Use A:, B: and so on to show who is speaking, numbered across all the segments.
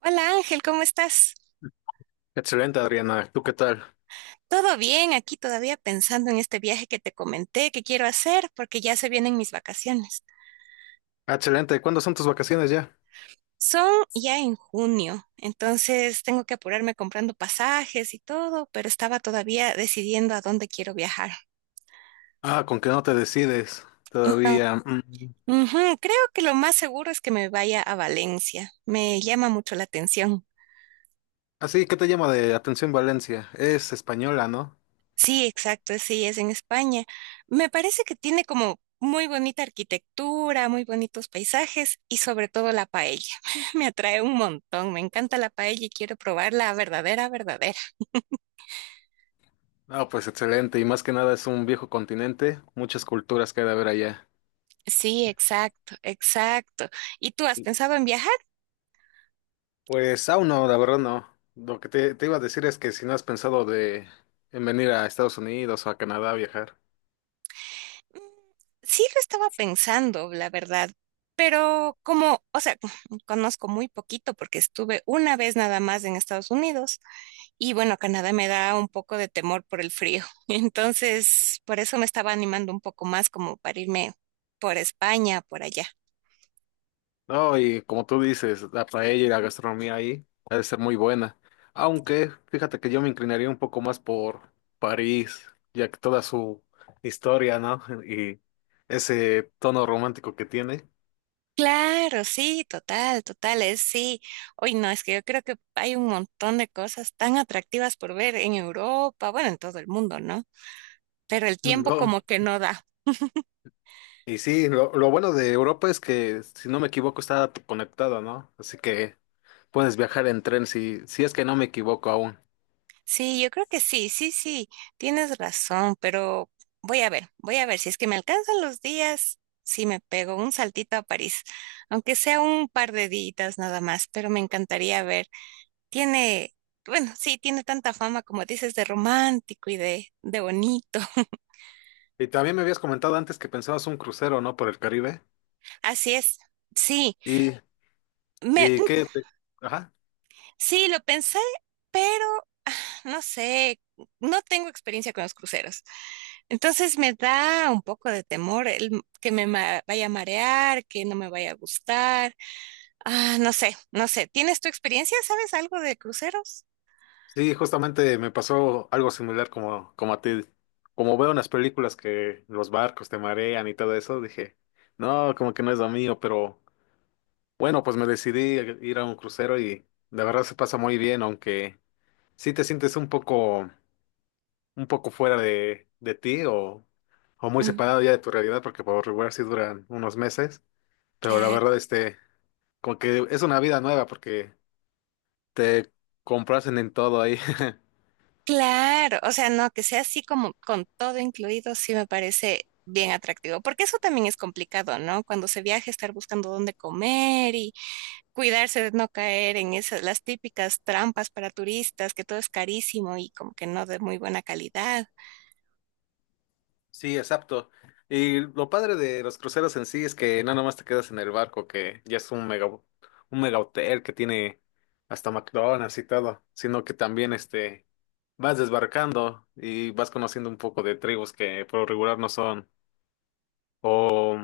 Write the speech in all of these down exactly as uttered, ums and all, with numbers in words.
A: Hola Ángel, ¿cómo estás?
B: Excelente, Adriana. ¿Tú qué tal?
A: ¿Todo bien? Aquí todavía pensando en este viaje que te comenté que quiero hacer porque ya se vienen mis vacaciones.
B: Ah, Excelente. ¿Cuándo son tus vacaciones ya?
A: Son ya en junio, entonces tengo que apurarme comprando pasajes y todo, pero estaba todavía decidiendo a dónde quiero viajar.
B: Ah, con que no te decides
A: Ah,
B: todavía. Mm.
A: ujú, creo que lo más seguro es que me vaya a Valencia. Me llama mucho la atención.
B: Así, ¿qué te llama de atención Valencia? Es española, ¿no?
A: Sí, exacto, sí, es en España. Me parece que tiene como muy bonita arquitectura, muy bonitos paisajes y sobre todo la paella. Me atrae un montón, me encanta la paella y quiero probarla, verdadera, verdadera.
B: Ah, pues excelente. Y más que nada es un viejo continente, muchas culturas que hay de haber allá.
A: Sí, exacto, exacto. ¿Y tú has pensado en viajar?
B: Pues aún no, la verdad no. Lo que te, te iba a decir es que si no has pensado de en venir a Estados Unidos o a Canadá a viajar.
A: Mm, sí, lo estaba pensando, la verdad. Pero como, o sea, conozco muy poquito porque estuve una vez nada más en Estados Unidos. Y bueno, Canadá me da un poco de temor por el frío. Entonces, por eso me estaba animando un poco más como para irme por España, por allá.
B: No, y como tú dices, la paella y la gastronomía ahí ha de ser muy buena. Aunque fíjate que yo me inclinaría un poco más por París, ya que toda su historia, ¿no? Y ese tono romántico que tiene.
A: Claro, sí, total, total, es sí. Hoy no, es que yo creo que hay un montón de cosas tan atractivas por ver en Europa, bueno, en todo el mundo, ¿no? Pero el tiempo
B: No.
A: como que no da.
B: Y sí, lo, lo bueno de Europa es que, si no me equivoco, está conectada, ¿no? Así que puedes viajar en tren si, si es que no me equivoco aún.
A: Sí, yo creo que sí, sí, sí, tienes razón, pero voy a ver, voy a ver si es que me alcanzan los días, sí me pego un saltito a París, aunque sea un par de días nada más, pero me encantaría ver. Tiene, bueno, sí, tiene tanta fama como dices de romántico y de, de bonito.
B: Y también me habías comentado antes que pensabas un crucero, ¿no? Por el Caribe.
A: Así es. Sí,
B: Y,
A: me,
B: y qué te- Ajá.
A: sí, lo pensé, pero ah, no sé, no tengo experiencia con los cruceros. Entonces me da un poco de temor el m- que me ma- vaya a marear, que no me vaya a gustar. Ah, no sé, no sé. ¿Tienes tu experiencia? ¿Sabes algo de cruceros?
B: Sí, justamente me pasó algo similar como, como a ti. Como veo en las películas que los barcos te marean y todo eso, dije, no, como que no es lo mío, pero bueno, pues me decidí a ir a un crucero y la verdad se pasa muy bien, aunque sí te sientes un poco, un poco fuera de, de ti o, o muy
A: Mm,
B: separado ya de tu realidad, porque por regular sí duran unos meses, pero la
A: ya,
B: verdad, este, como que es una vida nueva porque te comprasen en todo ahí.
A: claro, o sea, no, que sea así como con todo incluido, sí me parece bien atractivo, porque eso también es complicado, ¿no? Cuando se viaja, estar buscando dónde comer cuidarse de no caer en esas, las típicas trampas para turistas, que todo es carísimo y como que no de muy buena calidad.
B: Sí, exacto. Y lo padre de los cruceros en sí es que no nomás te quedas en el barco, que ya es un mega, un mega hotel que tiene hasta McDonald's y todo, sino que también este vas desbarcando y vas conociendo un poco de tribus que por lo regular no son o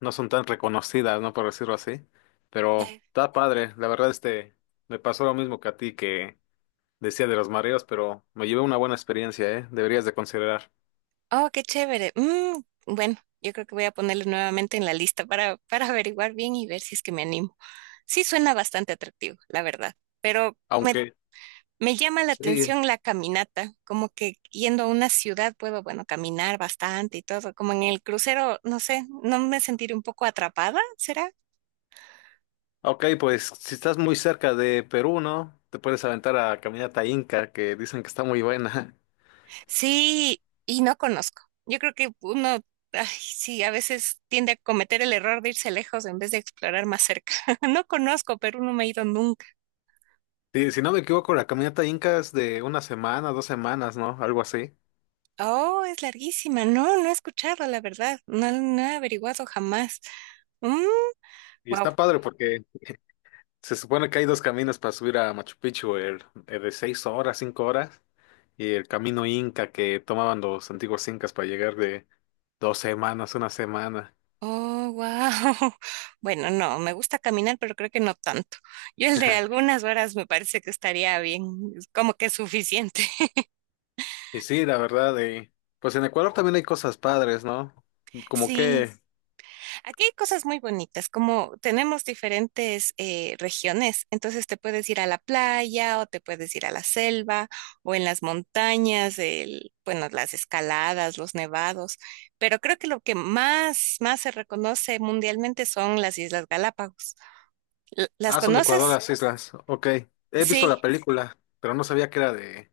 B: no son tan reconocidas, ¿no? Por decirlo así. Pero
A: Eh,
B: está padre. La verdad, este me pasó lo mismo que a ti que decía de los mareos, pero me llevé una buena experiencia, ¿eh? Deberías de considerar.
A: Oh, qué chévere. Mm, bueno, yo creo que voy a ponerlo nuevamente en la lista para, para averiguar bien y ver si es que me animo. Sí, suena bastante atractivo, la verdad, pero me,
B: Aunque
A: me llama la
B: Sí,
A: atención la caminata, como que yendo a una ciudad puedo, bueno, caminar bastante y todo, como en el crucero, no sé, no me sentiré un poco atrapada, ¿será?
B: Ok, pues si estás muy cerca de Perú, ¿no? Te puedes aventar a Caminata Inca, que dicen que está muy buena.
A: Sí, y no conozco. Yo creo que uno, ay, sí, a veces tiende a cometer el error de irse lejos en vez de explorar más cerca. No conozco, Perú no me he ido nunca.
B: Sí, si no me equivoco, la Caminata Inca es de una semana, dos semanas, ¿no? Algo así.
A: Oh, es larguísima. No, no he escuchado, la verdad. No, no he averiguado jamás.
B: Y
A: Wow.
B: está padre porque se supone que hay dos caminos para subir a Machu Picchu, el, el de seis horas, cinco horas, y el camino Inca que tomaban los antiguos incas para llegar de dos semanas, una semana.
A: Oh, wow. Bueno, no, me gusta caminar, pero creo que no tanto. Yo el de algunas horas me parece que estaría bien, como que es suficiente.
B: Y sí, la verdad, eh, pues en Ecuador también hay cosas padres, ¿no? Como
A: Sí.
B: que
A: Aquí hay cosas muy bonitas, como tenemos diferentes eh, regiones, entonces te puedes ir a la playa o te puedes ir a la selva o en las montañas, el, bueno, las escaladas, los nevados, pero creo que lo que más, más se reconoce mundialmente son las Islas Galápagos. ¿L- ¿Las
B: Ah, son de Ecuador
A: conoces?
B: las islas. Ok. He visto la
A: Sí,
B: película, pero no sabía que era de,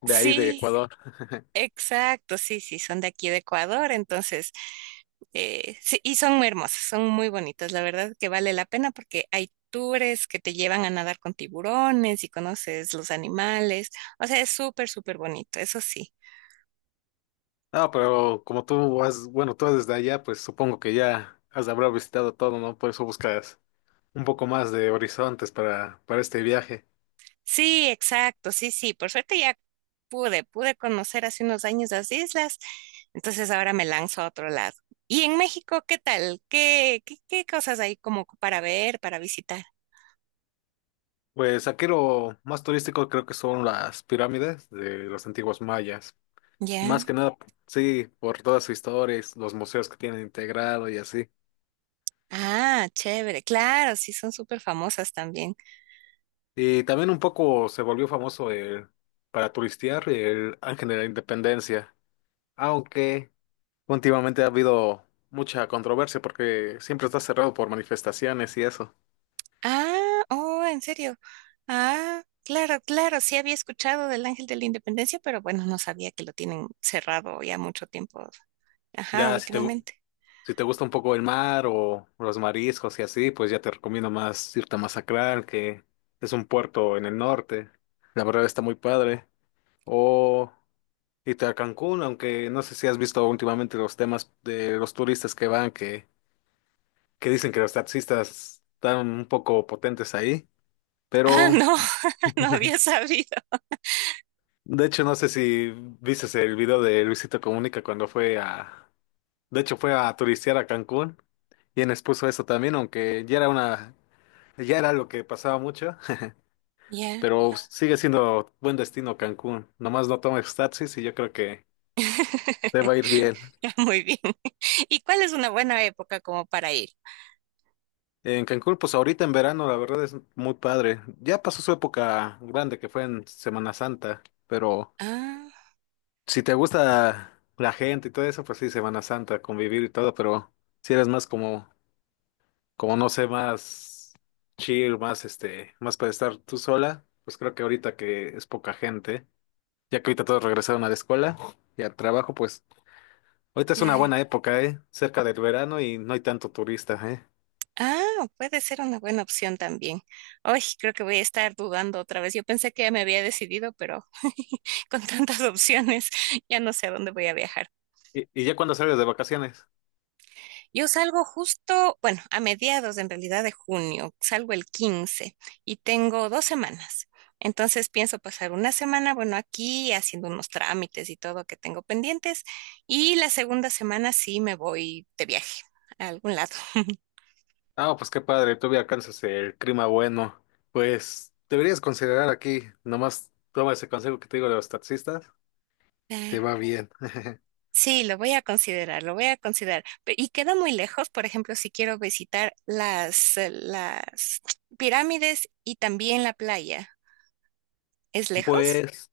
B: de ahí, de
A: sí.
B: Ecuador.
A: Exacto, sí, sí, son de aquí de Ecuador, entonces, eh, sí, y son muy hermosos, son muy bonitos, la verdad que vale la pena porque hay tours que te llevan a nadar con tiburones y conoces los animales, o sea, es súper, súper bonito, eso sí.
B: Ah, pero como tú has, bueno, tú desde allá, pues supongo que ya has de haber visitado todo, ¿no? Por eso buscas un poco más de horizontes para, para este viaje.
A: Sí, exacto, sí, sí, por suerte ya pude, pude conocer hace unos años las islas, entonces ahora me lanzo a otro lado. ¿Y en México qué tal? ¿Qué, qué, qué cosas hay como para ver, para visitar?
B: Pues aquí lo más turístico creo que son las pirámides de los antiguos mayas. Más
A: Ya.
B: que nada, sí, por toda su historia, y los museos que tienen integrado y así.
A: Ah, chévere. Claro, sí, son súper famosas también.
B: Y también un poco se volvió famoso el, para turistear el Ángel de la Independencia, aunque últimamente ha habido mucha controversia porque siempre está cerrado por manifestaciones y eso.
A: Ah, oh, en serio. Ah, claro, claro. Sí había escuchado del Ángel de la Independencia, pero bueno, no sabía que lo tienen cerrado ya mucho tiempo. Ajá,
B: Ya si te, gu-
A: últimamente.
B: si te gusta un poco el mar o los mariscos y así, pues ya te recomiendo más irte a Masacral, que es un puerto en el norte. La verdad está muy padre. O irte a Cancún, aunque no sé si has visto últimamente los temas de los turistas que van, que que dicen que los taxistas están un poco potentes ahí,
A: Ah,
B: pero
A: no, no había sabido.
B: de hecho no sé si viste el video de Luisito Comunica cuando fue a, de hecho fue a turistear a Cancún y en expuso eso también, aunque ya era una, ya era lo que pasaba mucho,
A: Ya.
B: pero sigue siendo buen destino Cancún, nomás no tomes taxis y yo creo que te va a ir bien.
A: Muy bien. ¿Y cuál es una buena época como para ir?
B: En Cancún, pues ahorita en verano, la verdad es muy padre. Ya pasó su época grande que fue en Semana Santa, pero
A: Ah,
B: si te gusta la gente y todo eso, pues sí, Semana Santa, convivir y todo, pero si eres más como, como no sé, más chill, más este, más para estar tú sola, pues creo que ahorita que es poca gente, ya que ahorita todos regresaron a la escuela y al trabajo, pues ahorita es una
A: claro.
B: buena época, ¿eh? Cerca del verano y no hay tanto turista, ¿eh?
A: Ah, puede ser una buena opción también. Hoy creo que voy a estar dudando otra vez. Yo pensé que ya me había decidido, pero con tantas opciones ya no sé a dónde voy a viajar.
B: Y, y ya cuando sales de vacaciones.
A: Yo salgo justo, bueno, a mediados en realidad de junio, salgo el quince y tengo dos semanas. Entonces pienso pasar una semana, bueno, aquí haciendo unos trámites y todo que tengo pendientes y la segunda semana sí me voy de viaje a algún lado.
B: Ah, pues qué padre, todavía alcanzas el clima bueno. Pues deberías considerar aquí, nomás toma ese consejo que te digo de los taxistas. Te va bien.
A: Sí, lo voy a considerar, lo voy a considerar. Pe- Y queda muy lejos, por ejemplo, si quiero visitar las, eh, las pirámides y también la playa. ¿Es lejos?
B: Pues,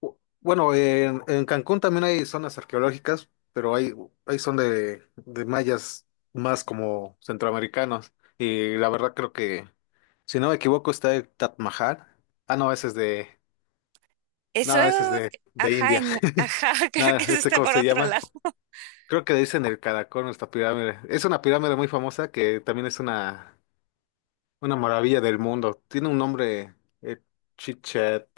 B: bu- bueno, en, en Cancún también hay zonas arqueológicas, pero hay, hay son de, de mayas más como centroamericanos. Y la verdad creo que, si no me equivoco, está el Taj Mahal. Ah, no, ese es de,
A: Eso,
B: no, ese es de, de
A: ajá,
B: India.
A: en- ajá, creo que
B: Nada,
A: eso
B: este,
A: está
B: ¿cómo
A: por
B: se
A: otro
B: llama?
A: lado.
B: Creo que le dicen el caracol, nuestra pirámide. Es una pirámide muy famosa que también es una, una maravilla del mundo. Tiene un nombre, eh, Chichet.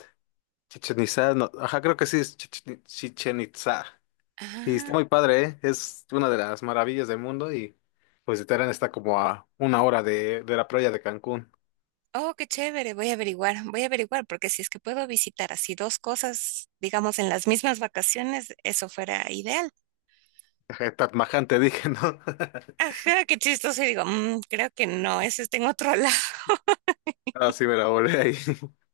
B: Chichen Itzá, no, ajá, creo que sí es Chichen, Chichen Itzá. Y está
A: Ah,
B: muy padre, ¿eh? Es una de las maravillas del mundo y pues Terán está como a una hora de, de la playa de Cancún.
A: oh, qué chévere, voy a averiguar, voy a averiguar, porque si es que puedo visitar así dos cosas, digamos, en las mismas vacaciones, eso fuera ideal.
B: Ajá, Tatmaján te dije, ¿no?
A: Ajá, qué chistoso, y digo, "Mm, creo que no, eso está en otro lado.
B: Ah, sí, me la volé ahí.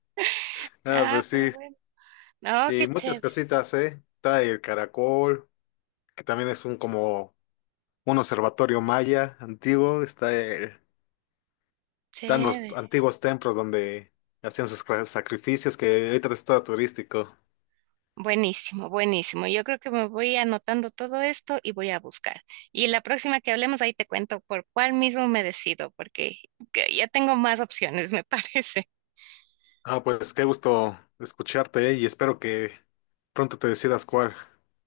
B: Ah,
A: Ah,
B: pues
A: pero
B: sí.
A: bueno. No, qué
B: Y muchas
A: chévere,
B: cositas, ¿eh? Está el caracol, que también es un como un observatorio maya antiguo. Está el, están los
A: chévere.
B: antiguos templos donde hacían sus cra- sacrificios, que ahorita está turístico.
A: Buenísimo, buenísimo. Yo creo que me voy anotando todo esto y voy a buscar. Y la próxima que hablemos, ahí te cuento por cuál mismo me decido, porque que ya tengo más opciones, me parece.
B: Ah, pues qué gusto escucharte eh, y espero que pronto te decidas cuál.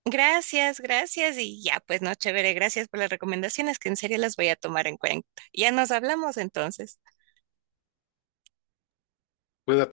A: Gracias, gracias. Y ya, pues no, chévere, gracias por las recomendaciones, que en serio las voy a tomar en cuenta. Ya nos hablamos entonces.
B: Cuídate.